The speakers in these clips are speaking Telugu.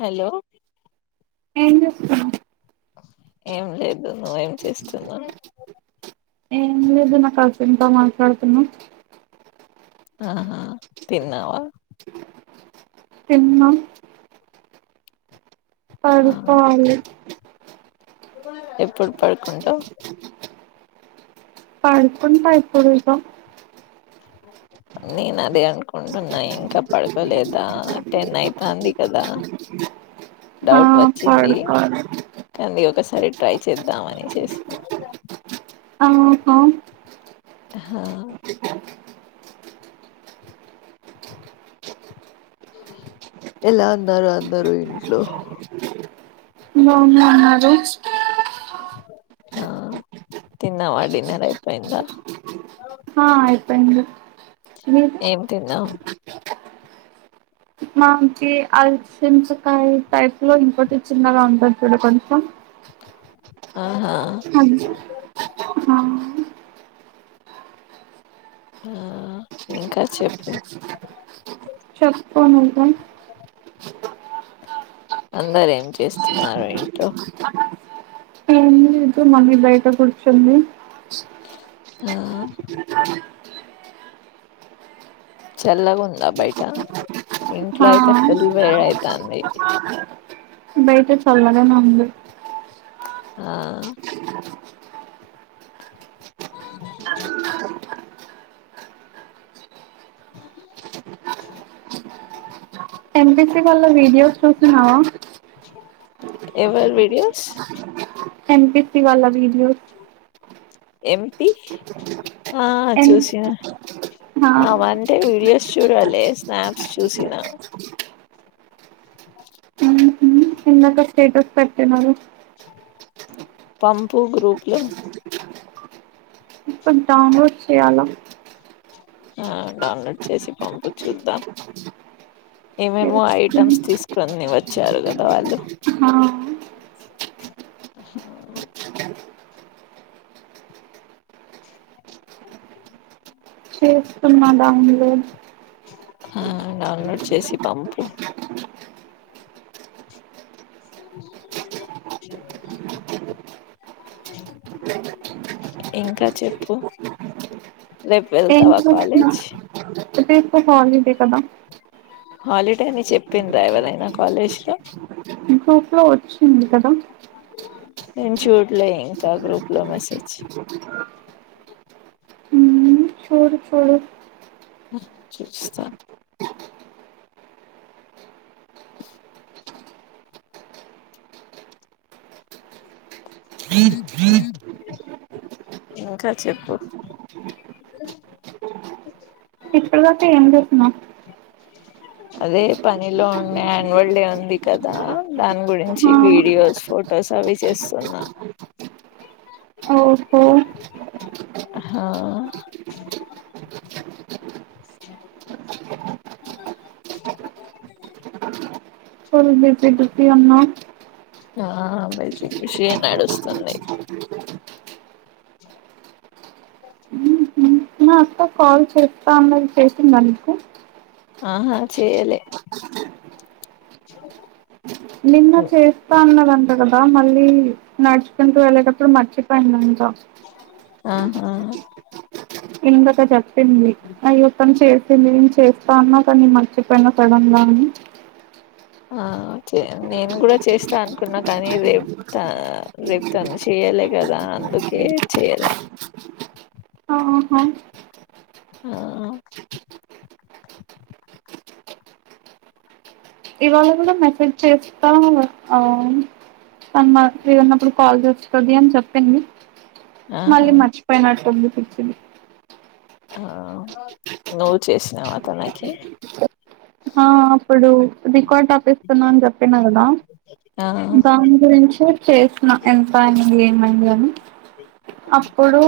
హలో ఏం చేస్తున్నావ్ ఏం లేదు నువ్ ఏం చేస్తున్నావ్ ఏం లేదు నా కజిన్ తో మాట్లాడుతున్నా ఆహా తిన్నావా తిన్న ఆ అడుపాలి ఎప్పుడు పడుకుంటా పైకుం పైకుడు ఇద నేను అదే అనుకుంటున్నా ఇంకా పడుకోలేదా అంటే నైతాంది కదా ఆ డౌట్ వచ్చింది పడుకోవాలి కానీ ఒకసారి సరే ట్రై చేద్దామని చేసిన అహ హా ఎలా అన్నారు అన్నారురు ఇంట్లో లోన్నా అన్నారు ఆ తిన్నావాడిన్నర అయిపోయిందా ఆా ఆయి పంజ ఏం తన్నా మాకి అల్సిమ్సకాయ టైప్ లో ఇంకోటి చిన్నగా ఉంటుంది చడ కొంచెం ఆహా అ ఆ ఇంకా చెప్పు పనంటం అందర ఏం చేస్తున్నారు ఇట్లో మది బయట కు ఆ చల్లగా ఉందా బయట ఇంట్లో ఆ యితే ఫుల్ బే అయితే తడి బయట చల్దానే ఉంది ఆ అ [inaudible] ఎంబిసి వల్ల వీడియోస్ చూసన్నావా ఎవరు వీడియోస్ హంపితి వాా వడియో ఎంటి ఆ ఎం చూస హా ఆవే వీడియో చూడాలి స్నాప్స్ చూసినా [inaudible] చిన్నక స్టేటస్ పెట్టినారు పంపు గ్రూప్లో ఇప్పుడు డౌన్లోడ్ చేయాలా ఆ డౌన్లోడ్ చేసి పంపు చూద్దాం ఏమేమో ఐటమ్స్ తీసుకొని వచ్చారు కదా వాళ్ళు హా సున్నా డౌన్లోడ్ ఆ డౌన్లోడ్ చేసి పంపు ఇంకా చెప్పు రేపు వెళ్తావా ఏంటి ప్రశ్న కాలేజ్ ఎటో హాలిడే కదా హాలిడే అని చెప్పిందా ఎవరైనా కాలేజ్ లో మీ గ్రూప్ లో వచ్చింది కదా నేను చూట్లే ఇంకా గ్రూప్లా మెసేజ్ ఉమ్ [unintelligible] చూడు ఆగ్ చూస్తా ఇంకా చెప్పు ఇప్పుడు దాకా ఏం జేస్తున్నావ్ అదే పనిలో ఉండే యాన్యువల్ డే ఉంది కదా, దాని గురించి ఆ వీడియోస్ ఫొటోస్ అవి చేస్తున్నా ఓహో అహా ఫుల్ బిజీ బిజీ ఉన్నవ్ ఆ అ మై విషయం నడుస్తుంది. నా అక్క కాల్ చేస్తా అన్నది, చేసిందా నీకు అహా చేయలే నిన్న చేస్తా అన్నదంట కదా మర్ మళ్ళీ నడ్చుకుంటూ వెళ్లేటప్పుడు మర్చిపోయింది. ఇంకా ఆహాహ ఇందాక చెప్ ప్పింది అయ్యో ఒప్పం చేస్ అంటే నేను చేస్తా ఆన్నా కానీ మర్చిపోయిన సడన్ లా అని ఆ నేను కూడా చేస్తా అనుకున్నా కానీ రేపుతా రేపుతాను చేయాల కదా అందుకే చేయాల ఆహ ఆ ఇవాళ కూడా మెసేజ్ చేస్తా ఆన్ తన్నా, ఫ్రీగ ఉన్నపుడు కాల్ చేస్తాది అని చెప్పింది. ఆహా మళ్ళీ మర్చిపోయినట్టుంది. పిచ్చిది ఆ నువ్వు చేసినావు అతనకి ఆ అప్పుడు రికార్డ్ తప్పిస్తున్నా అని చెప్పిన కదా ఆ దాని గురించి చేస్తున్నా ఎంత అన ఏమైందని అప్పుడు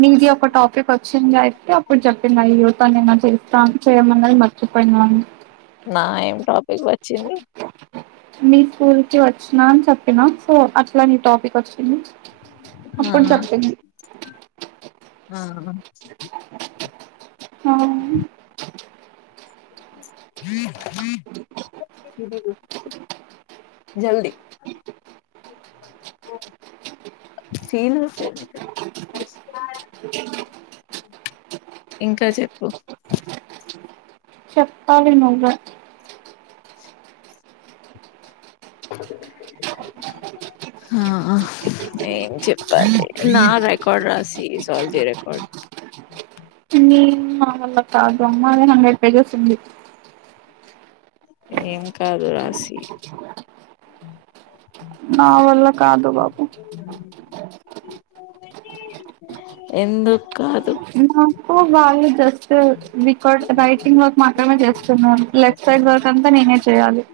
మీది ఒక టాపిక్ వచ్చింది అయితే అప్పుడు చెప్పింది అయ్యో నను చేస్తాను చేయమన్నది మ చెప్పండి వాని నా ఏం టాపిక్ వచ్చింది మీ స్కూల్ కి వచ్చినా అని చెప్పినా సో అట్లా నీ టాపిక్ వచ్చి మ్మ్ అప్పుడు ఆహా చెప్పింది ఆ ఆ [unintelligible] జల్ది సీనసెనక కాాల మ ఆ ఆ ఏం చెప్పాలి నా రెకార్డ్ రాసి సాల్ చేయ్ రికార్డ్ అల్ల కాదు అమ్మ నే నమ్మేది ఫ్రై జేస్సుంది ఏం కాదు రాశి నా వల్ల కాదు బాబు ఎందుక్కాదు నాకు బాగా జస్ట్ రికార్డ్ రైటింగ్ వర్క్ మాత్రమే చేస్తున్నాం లెఫ్ట్ సైడ్ వర్క్ అంతా నేనే చేయాలి.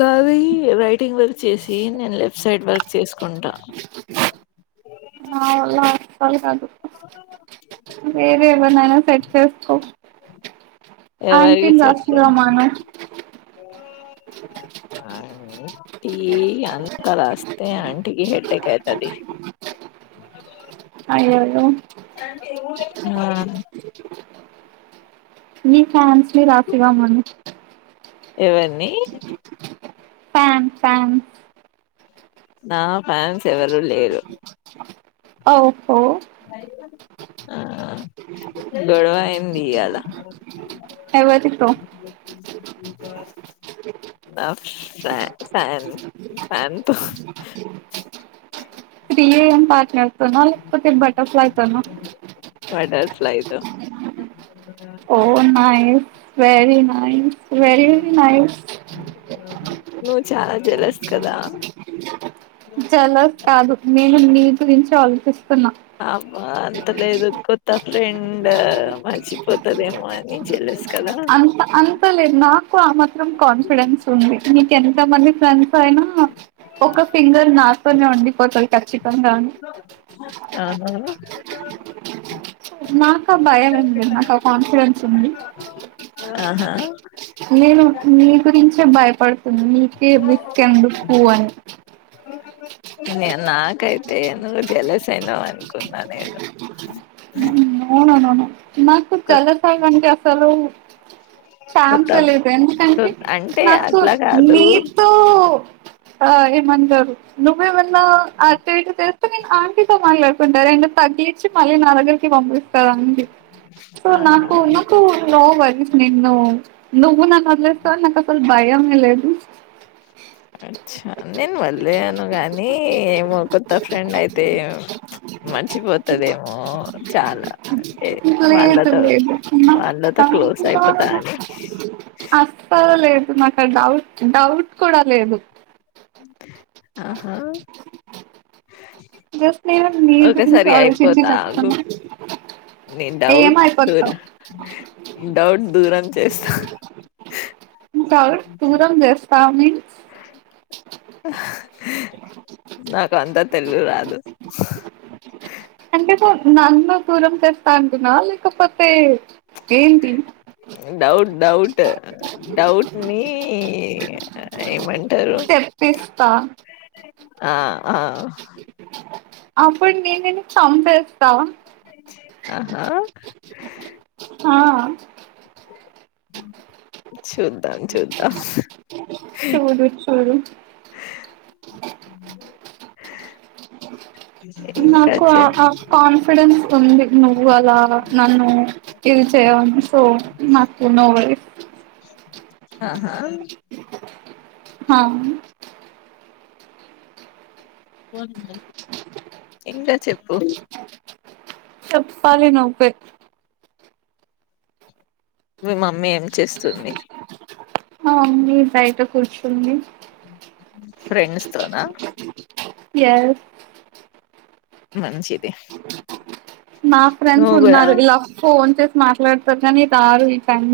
నాది రైటింగ్ వర్క్ చేసి నేను లెఫ్ట్ సైడ్ వర్క్ చేసుకుంటా సాల్ కాదు వేరే ఎవరినైనా సెట్ చేస్కో ఆంటీన్ రాస్క్ రామను అ ఆంటీ అంత రాస్తే ఆంటీకి హెడ్డేక్ అయితాది. అయ్యయ్యో ఏమోలె ఆ మీ ఫ్యాన్స్ ని రాసివ్వ మను ఎవర్నీ ఫ్యాన్ ఫ్యాన్ నా ఫ్యాన్స్ ఎవరూ లేరు ఓ అ ఆ గొడవ అయ్యింది ఇయ్యాల ఎవ్వరితిక్కు ఆ ఫ్యాన్ ఫ్యాన్ ఫ్యాన్ తో సీ ఎం పాట్నర్ త్ నా లేకపోతే బటర్ ప్లై తోనా బటర్ ఫ్లై తో ఓ nice very nice very nice నువ్వు చాలా జలస్ కదా జలస్ కాదు నేను నీ ది చాల ఉున్నా అంతలేదు కొత్త ఫ్రెండ్ మర్చిపోతదేమో అని చెలేస్తా అంత అంతలే నాకు ఆ మత్ కాన్ఫిడెన్స్ ఉంది మీక ఎంత మంది స అయినా ఒక ఫింగర్ నాతోనే వండిపోతుంది ఖచ్చితంగానీ ఆ అ నాకు ఆ భయం ఉంది నాకు కాన్ఫిడెన్స్ ఉంది ఆహా నేను మీ గురించే భయపడుతున్నా నీక వి కం పోవను నే నాకైతే నువ్వు జలస్ అయినావ అనుకున్నా నను అవుననను నాకు చలసాగండి అసలు కొత్త సాాన్ంత లేదు కొ ఎందుకంటే అంటే నాకు అట్లా కాదు మీతో ఆ ఏమంటారు నువ్్వ ఏమన్నా ఆయాక్టివిటీ చేస్తే నేను ఆంటీతో మాట్లాడుకుంటారు అం తగ్గిచ్చి మళ్ళీ నా దగ్గరికి పంపి అడి సో ఆహా నాకు ఉందుకు నో వని నేను నువు నా మసలు బయ అంగలేదు అచ్చా నేను మళ్లేను గాని ఏమో కొత్త ఫ్రెండ్ అయితే మర్చిపోతుదేమో చాలా అంటే తెదు వాళ్ళతో లే వాళ్ళతో క్లోజ్ అయిపోతా అని ఆస లేదు నాకు డౌట్ డౌట్ కూడా లేదు ఆహా జస్ట్ నేను మీ గురించి ఒకసారి ఆలోచించి అయిపోతా ఆగు చెప్తున్నా నీ ఏమ డౌట్ దూర అయిపోతావు డౌట్ దూరం చేస్తా ఇంకాట్ దూరం చేస్తాని నాకు అంతా తెలి అ అంటే నన్ను దూరం తెస్తాంటిన లేకపోతే ఏంటి డౌట్ డౌట్ డౌట్ ని ఏమంటారు తెప్పిస్తా ఆ ఆ ప నే నేను సబత ఆహా ఆ [inaudible] చూద్దాం చూడు చూడు ఇంకా నాకు చె ఆ కాన్ఫిడెన్స్ ఉంది నువ్వు అలా నన్ను ఇది చేయాలి సో నాకు నో వేఫ్ ఆహా హా ఇంకా చెప్పు చెప్పాలి నువ్వే మీ మమ్మీ ఏం చేస్తుంది మ మమ్మి బయట కూర్చుంది ఫ్రెండ్స్ తోనా ఎస్ మంచిది నా ఫ్రెండ్స్ నువ్వు కూడా ఉన్నారు ఇలా ఫోన్ చేసి మాట్లాడతారు కానీ టారు ఈ టైం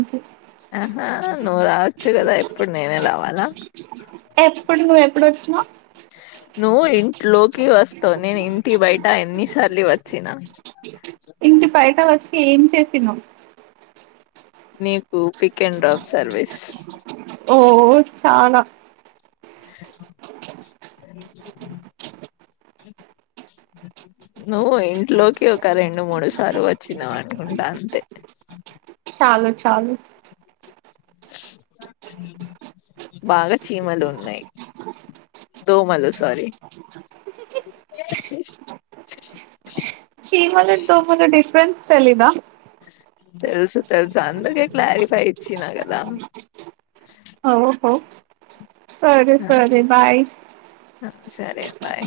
ఆహా అలా ఎప్పుడు నువ్వు ఎప్పుడు వచ్చినవ్ నువ్వు ఇంట్లో కి వస్తావ్ నేను ఇంటి బయట ఎన్ని సా ర్లీ వచ్చిన ఇంటి బయట వ చ్చి ఏం చేసినవ్ నీకు పిక్ అండ్ డ్రాప్ సర్వీస్ ఓ చానా నువ్వు ఇంట్లోకి ఒక రెండు మూడు సార్ వచ్చినావు అనుకుంటా అంతే చాలు చాలు బాగా చీమలు ఉన్నాయి దోమలు సారీ చీమలుకు దోమలుకు డిఫరెన్స్ తెలియదా తెలుసు తెలుసు అందుకే క్లారిఫై ఇచ్చినా కదా అఓహ సరే ఆ, సరే బాయ్ ఆ, సరే బాయ్